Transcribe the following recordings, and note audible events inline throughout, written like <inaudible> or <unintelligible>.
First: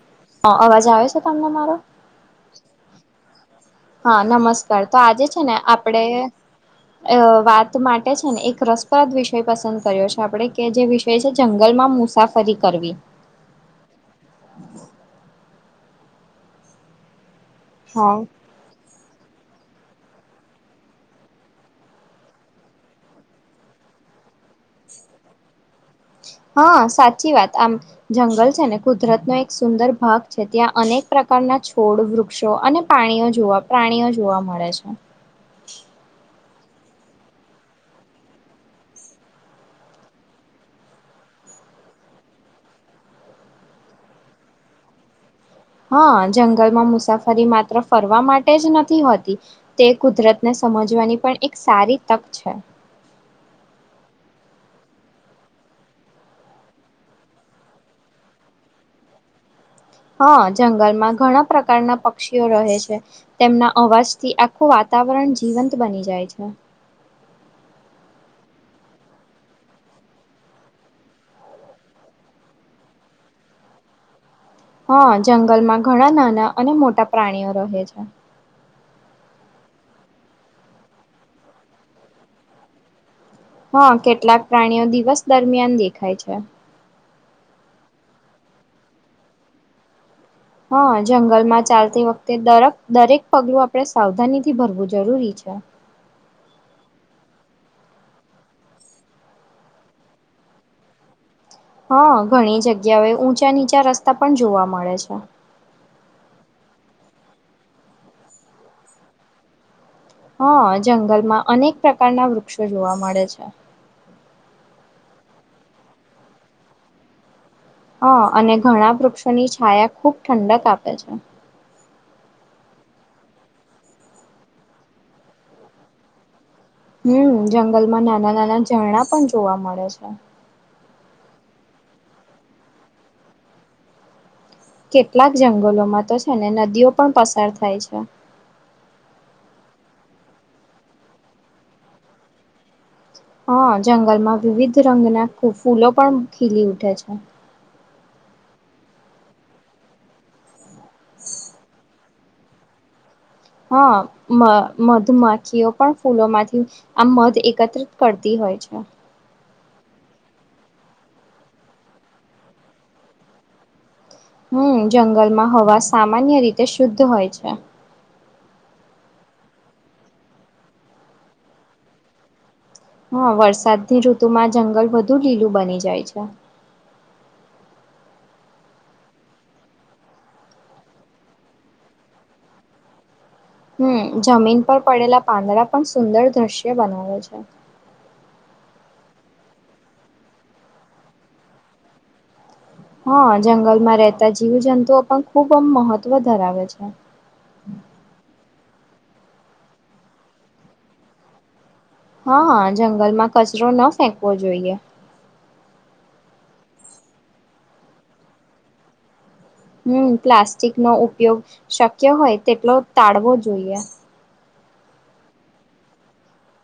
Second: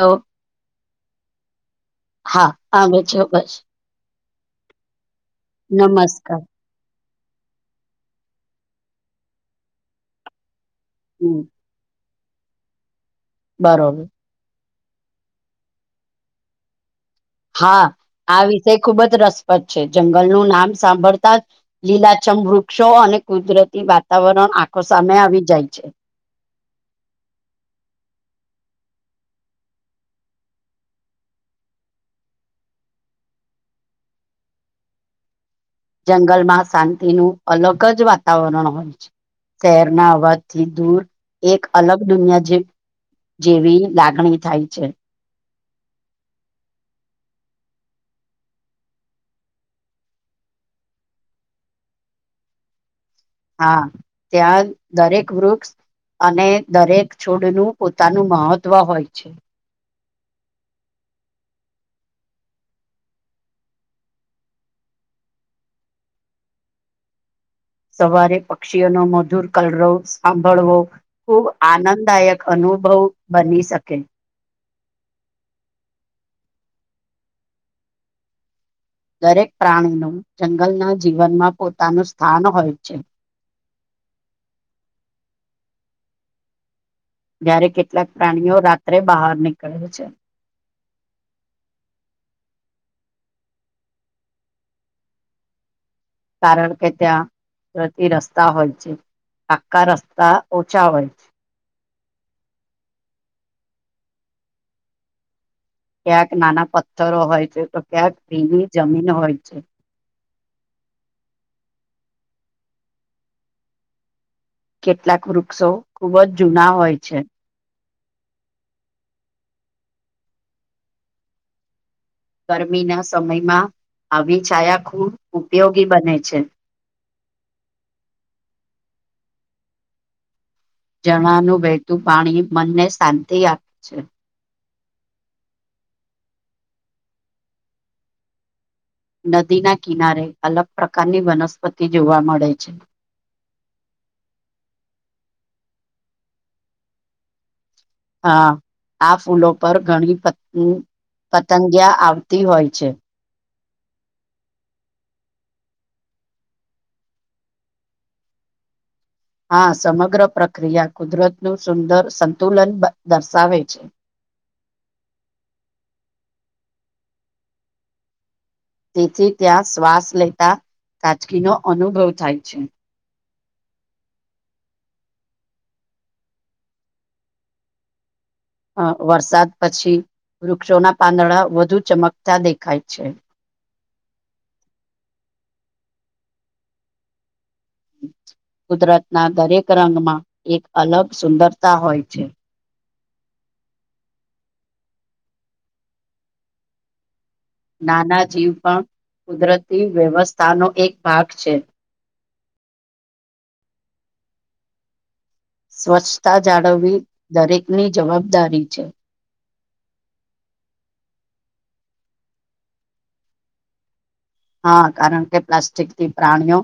તો હા અવાજ આવે છે તમને મારો? હા આવે છે બસ હા નમસ્કાર તો આજે છે ને આપડે નમસ્કાર અ વાત માટે છે ને એક રસપ્રદ વિષય પસંદ કર્યો છે. આપણેે કે જે વિષય છે હમ જંગલમાં મુસાફરી કરવી. બરોબર. <inaudible> હા આ વિષય ખુબ જ રસ પદ છે. જંગલનું નામ સાંભળતા લીલાછમ વૃક્ષો અને કુદરતી વાતાવરણ આખો સામે આવી જાય છે. હા સાચી વાત આમ જંગલ છે ને કુદરતનોો એક સુંદર ભાગ છે ત્યાં અનેક પ્રકાર ના છોડ વૃક્ષો અને પ્રણીઓ જોવા પ્રાણીઓ જોવા મળે છે. જંગલમાં શાંતિનું અલગ જ વાતાવરણ હોય છે. શહેરના અવાજથી દૂર એક અલગ દુનિયા જે જેવી લાગણી થાય છે. હા જંગલમાં મુસાફરી માત્ર ફરવા માટે જ નથી હોતી તે કુદરત ને સમજવાની પણ એક સારી તક છે. હા ત્યાં દરેક વૃક્ષ અને દરેક છોડનું પોતાનું મહત્વ હોય છે. હા જંગલમાં ઘણા પ્રકારના પક્ષીઓ રહે છે તેમના અવાજથી આખું વાત વાતાવરણ જીવંત બની જાય છે. સવારે પક્ષીઓનો મધુર કલવ સાંભળવો ખુબ આનંદ દાયક અનુ અનુભવ બની શકે. હા જંગલમાં ઘણા નાના અને મોટા પ્રાણીઓ રહે છે. દરેક પ્રાણીનું જંગલના જીવનમાં પોતાનું સ્થાન હોય છે. હા કેટલાક પ્રાણીઓ દિવસ દરમિયાન દેખાય છે. જ્યારે કેટલાક પ્રાણીઓ રાત્રે બહાર નીકળે છે. હા જંગલમાં ચાલતી વખતે દરેક પગલું આપડણે સાવધાની થી ભરવું જરૂરી છે. અચ્છા. કારણ કે ત્યાં પ્રતિ રસ્તા હોય છે. આકા રસ્તા ઓછા હોય છે. હા ઘણી જગ્યાઓ ઊંચા નીચા રસ્તા પણ જોવા મળે છે. ક્યાંક નાના પથ્થરો હોય છે તો ક્યાંક ભીની જમીન હોય છે. હા જંગલમાં અનેક પ્રકારના વૃક્ષો જોવા મળે છે. કેટલાક વૃક્ષો ખૂબ જ જૂના હોય છે. હ અને ઘણા વૃક્ષોની છાયા ખૂબ ઠંડક આપે છે. ગરમીના સમયમાં આવી છાયા ખૂબ ઉપયોગી બને છે. હમ જંગલમાં નાના નાના ઝરણા પણ જોવા મળે છે. જણાનું વહેતું પાણી મનને શાંતિ આપે છે. કેટલાક જંગલોમાં તો છે ને નદીઓ પણ પસાર થાય છે. નદીના કિનારે અલગ પ્રકારની વનસ્પતિ જોવા મળે છે. હા જંગલમાં વિવિધ રંગના ફૂલો પણ ખીલી ઉઠે છે. હા આ ફૂલો પર ઘણી પતંગિયા આવતી હોય છે. હા મધુમાખીઓ પણ ફૂલો માંથી આમ મધ એકત્રિત કરતી હો. હોય છે. હા સમગ્ર પ્રક્રિયા કુદરતનું સુંદર સંતુલન દર્શાવે છે. હમ જંગલમાં હવા સામાન્ય રીતે શુદ્ધ હોય છે. તેથી ત્યાં શ્વાસ લેતા તાજકીનો અનુભવ થાય છે. હા વરસાદની ઋતુમાં જંગલ વધુ લીલું બની જાય છે. અ વરસાદ પછી વૃક્ષોના પાંદડા વધુ ચમકતા દેખાય છે. હમ જમીન પર પડેલા પાંદડા પણ સુંદર દ્રશ્ય બનાવે છે. કુદરતના દરેક રંગમાં એક અલગ સુંદરતા હોય છે. હા જંગલમાં રહેતા જીવ જંતુઓ પણ ખૂબ આમ મહત્વ ધરાવે છે. નાના જીવ પણ કુદરતી વ્યવસ્થાનો એક ભાગ છે. હા જંગલમાં કચરો ન ફેંકવો જોઈએ સ્વચ્છતા જાળવવી દરેકની જવાબદારી છે. હમ પ્લાસ્ટિક નો ઉપયોગ શક્ય હોય તેટલો ટાળવો જોઈએ. હા કારણ કે પ્લાસ્ટિકથી પ્રાણીઓ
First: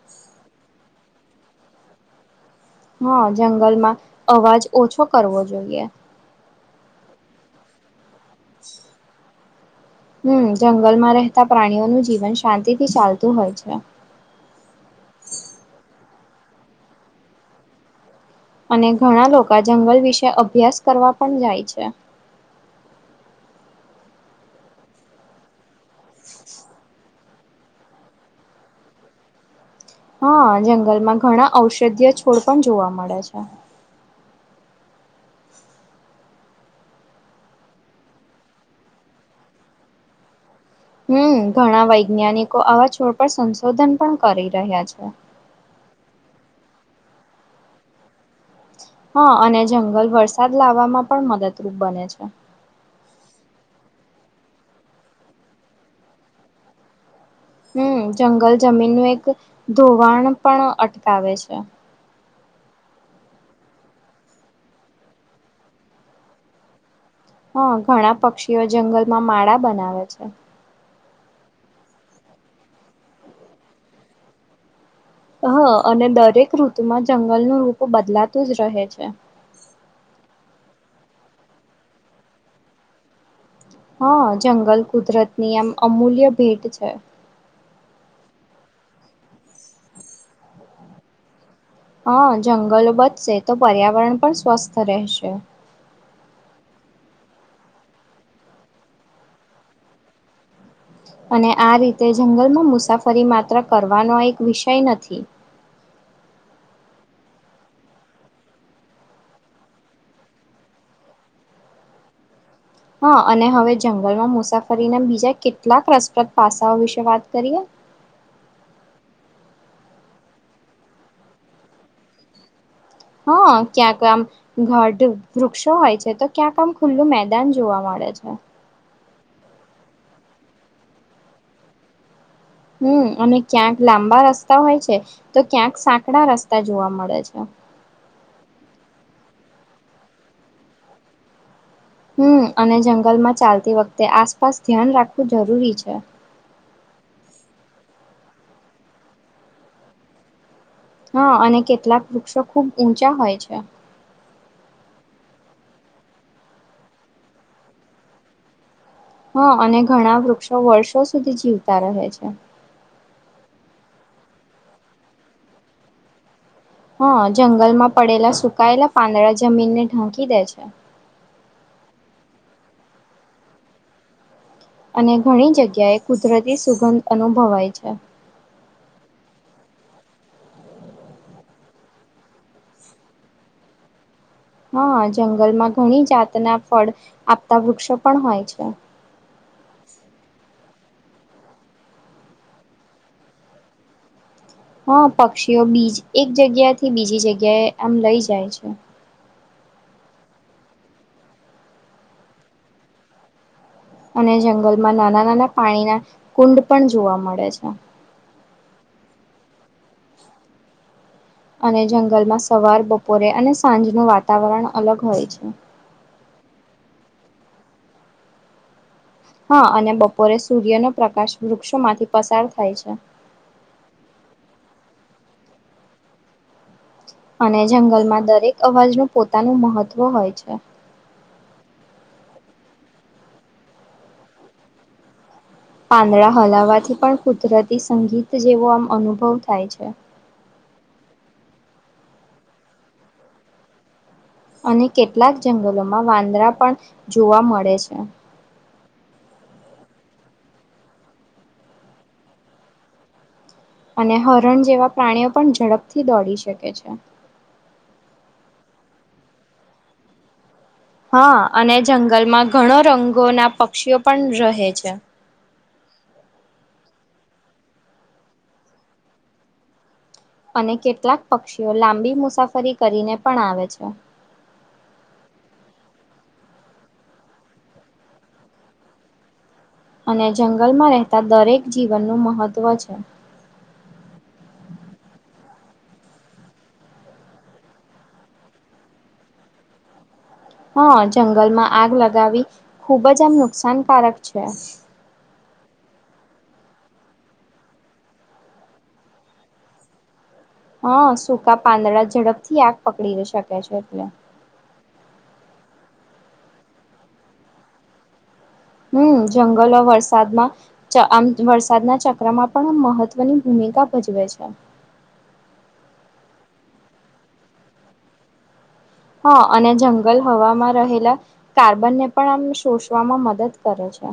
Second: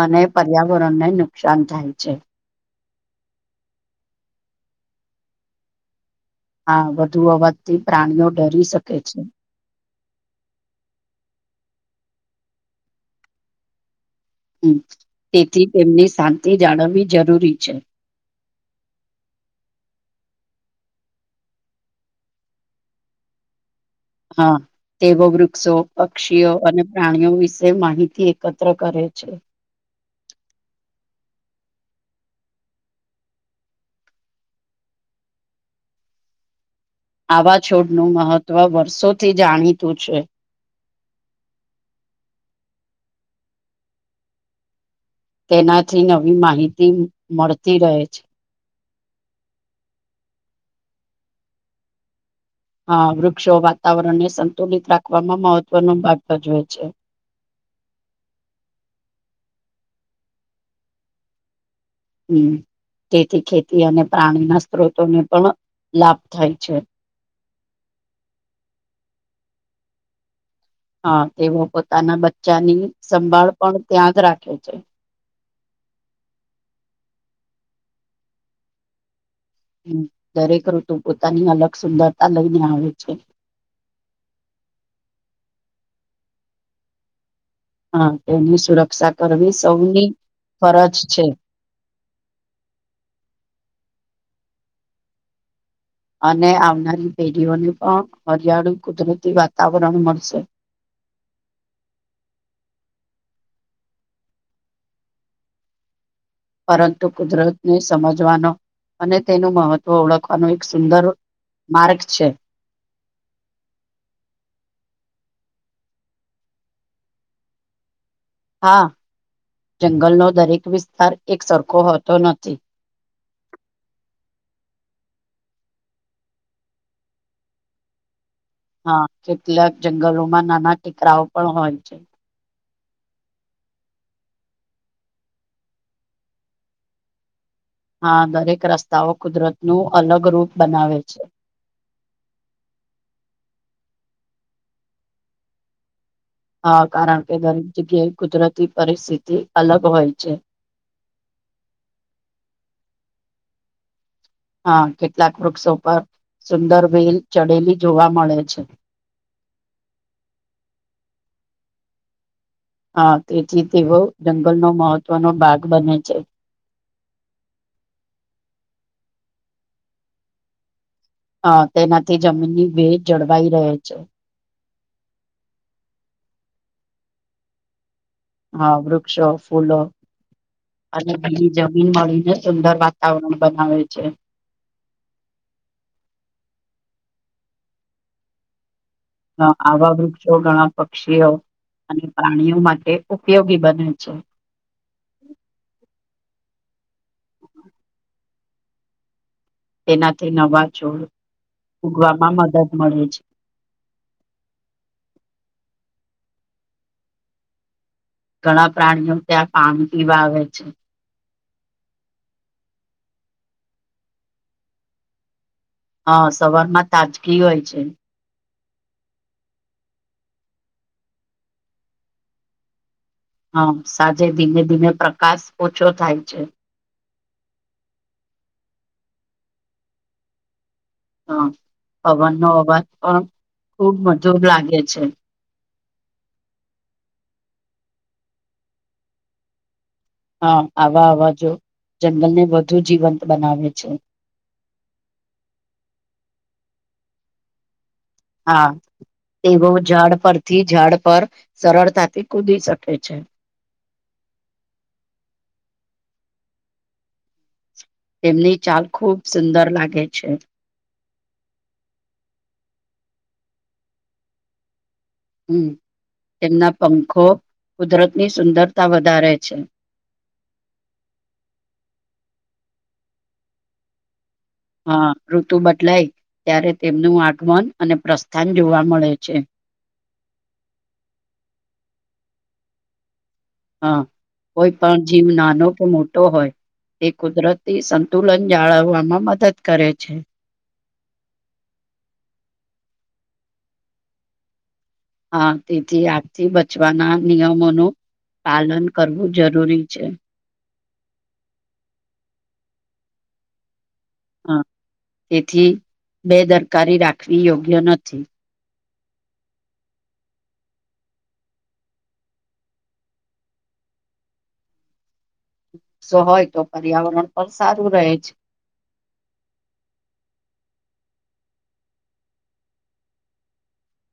અને પર્યાવરણને નુકસાન થાય છે હા જંગલમાં અવાજ ઓછો કરવો જોઈએ હા વધુ અવાથી પ્રાણીઓ ડરી શકે છે. હમ જંગલમાં રહેતા પ્રાણીઓનું જીવન શાંતિથી ચાલતું હોય છે તેથી તેમની શાંતિ જાળવવી જરૂરી છે અને ઘણા લોકો જંગલ વિશે અભ્યાસ કરવા પણ જાય છે હા તેઓ વૃક્ષો પક્ષીઓ અને પ્રાણીઓ વિશે માહિતી એકત્ર કરે છે હા જંગલમાં ઘણા ઔષધીય છોડ પણ જોવા મળે છે આવા છોડનું મહત્ત્વ વર્ષોથી જાણીતું છે હમ ઘણા વૈજ્ઞાનિકો આવા છોડ પર સંશોધન પણ કરી રહ્યા છે તેનાથી નવી માહિતી મળતી રહે છે હા અને જંગલ વરસાદ લાવામાં પણ મદદરૂપ બને છે આ વૃક્ષો વાતાવરણને સંતુલિત રાખવામાં મહત્વનો ભાગજવે છે હમ જંગલ જમીનનું એક ધોવાણ પણ અટકાવે છે હમ તેથી ખેતી અને પ્રાણીના સ્ત્રોતોને પણ લાભ થાય છે હા ઘણા પક્ષીઓ જંગલમાં માળા બનાવે છે હા તેઓ પોતાના બચ્ચાની સંભાળ પણ ત્યાં જ રાખે છે હ અને દરેક ઋતુમાં જંગલનું રૂપ બદલાતું જ રહે છે હમ દરેક ઋતુ પોતાની અલગ સુંદરતા લઈને આવે છે હા જંગલ કુદરત ની એમ અમૂલ્ય ભેટ છે હા તેની સુરક્ષા કરવી સૌની ફરજ છે હા જંગલો બચશે તો પર્યાવરણ પણ સ્વસ્થ રહેશે અને આવનારી પેઢીઓને પણ હરિયાળુ કુદરતી વાતાવરણ મળશે અને આ રીતે જંગલમાં મુસાફરી માત્ર કરવાનો એક વિષય નથી પરંતુ કુદરતને સમજવાનો અને તેનું મહત્વ ઓળખવાનો એક સુંદર માર્ગ છે હા અને હવે જંગલમાં મુસાફરીના બીજા કેટલાક રસપ્રદ પાસાઓ વિશે વાત કરીએ <inaudible> હા જંગલનો દરેક વિસ્તાર એક સરખો હોતો નથી હા ક્યાંક આમ ઘડ વૃક્ષો હોય છે તો ક્યાંક આમ ખુલ્લું મેદાન જોવા મ ળે છે હા કેટલાક જંગલોમાં નાના ટેકરાઓ પણ હોય છે હમ અને ક્યાંક લાંબા રસ્તા હોય છે તો ક્યાંક સાંકડા રસ્તા જોવા મળે છે આ દરેક રસ્તાઓ કુદરતનું અલગ રૂપ બનાવે છે હમ અને જંગલમાં ચાલતી વખતે આસપાસ ધ્યાન રાખવું જરૂરી છે હા કારણ કે દરેક જગ્યાએ કુદરતી પરિસ્થિતિ અલગ હોય છે હા અને કેટલાક વૃક્ષો ખુબ ઊંચા હોય છે હા કેટલાક વૃક્ષો પર સુંદર વેલ ચડેલી જોવા મળે છે હા અને ઘણા વૃક્ષો વર્ષો સુધી જીવતા રહે છે હા તેથી તેઓ જંગલનો મહત્વનો ભાગ બને છે હા જંગલમાં પડેલા સુકાયેલા પાંદડા જમીનને ઢાંકી દે છે આ તેનાથી જમીનની ભેજ જળવાઈ રહે છે અને ઘણી જગ્યાએ કુદરતી સુગંધ અનુભવાય છે હા વૃક્ષો, ફૂલો અને બીની જમીન મળીને ઉંદર વાતાવરણ બનાવે છે હા જંગલમાં ઘણી જાતના ફળ આપતા વૃક્ષો પણ હોય છે હા આવા વૃક્ષો ઘણા પક્ષીઓ અને પ્રાણીઓ માટે ઉપયોગી બને છે હા પક્ષીઓ બીજ એક જગ્યા થી બીજી જગ્યાએ આમ લઈ જાય છે તેનાથી નવા છોડ ઉગવામાં મદદ મળે છે અને જંગલમાં નાના નાના પાણીના કુંડ પણ જોવા મળે છે ઘણા પ્રાણીઓ ત્યાં પાણી પીવા આવે છે અને જંગલમાં સવાર બપોરે અને સાંજનું વાતાવરણ અલગ હોય છે હા સવાર માં તાજગી હોય છે હા અને બપોરે સૂર્યનો પ્રકાશ વૃક્ષોમાંથી પસાર થાય છે હા સાંજે ધીમે ધીમે પ્રકાશ ઓછો થાય છે અને જંગલમાં દરેક અવાજનું પોતાનું મહત્વ હોય છે હ પવનનો અવાજ પણ ખુબ મધુર લાગે છે પાંદડા હલાવાથી પણ કુદરતી સંગીત જેવો આમ અનુભવ થાય છે. હા, આવા અવા જો જંગલને વધુ જીવંત બનાવે છે. અને કેટલાક જંગલોમાં વાંદરા પણ જોવા મળે છે. હા. તેઓ ઝાડ પરથી ઝાડ પર સરળતાથી કૂદી શકે છે. અને હરણ જેવા પ્રાણીઓ પણ ઝડપથી દોડી શકે છે. તેમની ચાલ ખૂબ સુંદર લાગે છે. હા અને જંગલમાં ઘણો રંગોના પક્ષીઓ પણ રહે છે. હમ્મ. તેમના પંખો કુદરતની સુંદરતા વધારે છે. અને કેટલાક પક્ષીઓ લાંબી મુસાફરી કરીને પણ આવે છે. હા, ઋતુ બદલાય ત્યારે તેમનું આગમન અને પ્રસ્થાન જોવા મળે છે. અને જંગલમાં રહેતા દરેક જીવનનું મહત્ત્વ છે. હા, કોઈ પણ જીવ નાનો કે મોટો હોય તે કુદરતી સંતુલન જાળવવામાં મદદ કરે છે. હા, જંગલમાં આગ લગાવી ખુબ જ આમ નુકસાનકારક છે. હા, તેથી આગથી બચવાના નિયમોનું પાલન કરવું જરૂરી છે. હા, સૂકા પાંદડા ઝડપથી આગ પકડી શકે છે એટલે. હા, તેથી બેદરકારી રાખવી યોગ્ય નથી. હમ્મ, જંગલો વરસાદમાં ચ આમ વરસાદના ચક્રમાં પણ આમ મહત્વની ભૂમિ કા ભજવે છે. સો હોય તો પર્યાવરણ પણ સારું રહે છે. હા અને જંગલ હવામાં રહેલા કાર્બનને પણ આમ શોષવામાં મદદ કરે છે.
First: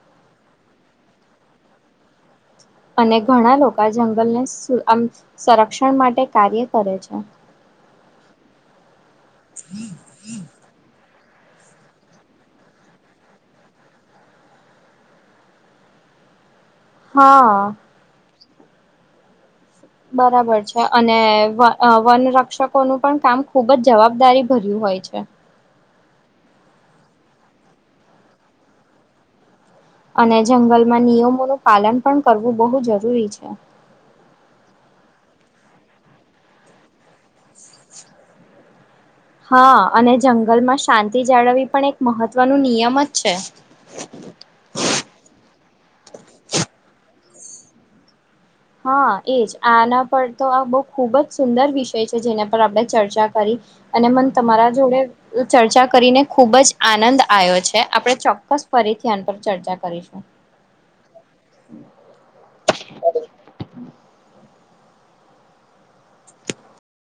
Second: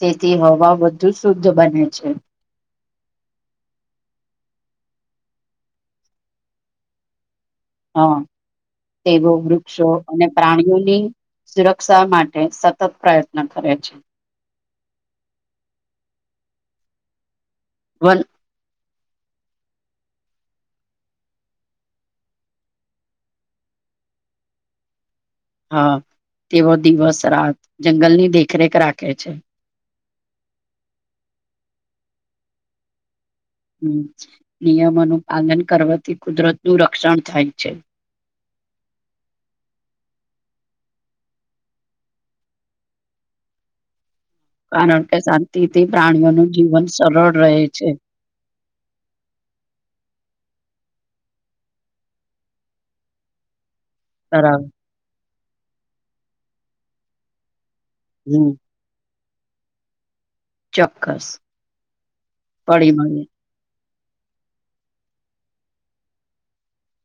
તેથી હવા વધુ શુદ્ધ બને છે. અને ઘણા લોકો જંગલને સુ આમ સંરક્ષણ માટે કાર્ય કરે છે. હા, તેવો વૃક્ષો અને પ્રાણીઓની સુરક્ષા માટે સતત પ્રયત્ન કરે છે. હા. વન બરાબર છે અને વ અહ વન રક્ષકોનું પણ કામ ખુબ જ જવાબદારી ભર્યું હોય છે. હા, તેઓ દિવસ રાત જંગલની દેખરેખ રાખે છે. અને જંગલમાં નિયમોનું પાલન પણ કરવું બહુ જરૂરી છે. હમ્મ, નિયમોનું પાલન કરવાથી કુદરતનું રક્ષણ થાય છે. હ હા અને જંગલમાં શાંતિ જાળવવી પણ એક મહત્વનું નિયમ જ છે. <unintelligible> કારણ કે શાંતિથી પ્રાણીઓનું જીવન સરળ રહે છે. હા એજ આના પર તો આ બહ ખૂબ જ સુંદર વિષય છે જેના પર આપણે ચર્ચા કરી. અને મન બરાબર તમારા જોડે ચર્ચા કરીને ખુબ જ આનંદ આયો છ છે આપણે હમ ચોક્કસ ફરી ધ્યાન પર ચર્ચા કરીશું. ચોક્કસ પડી મળીયે.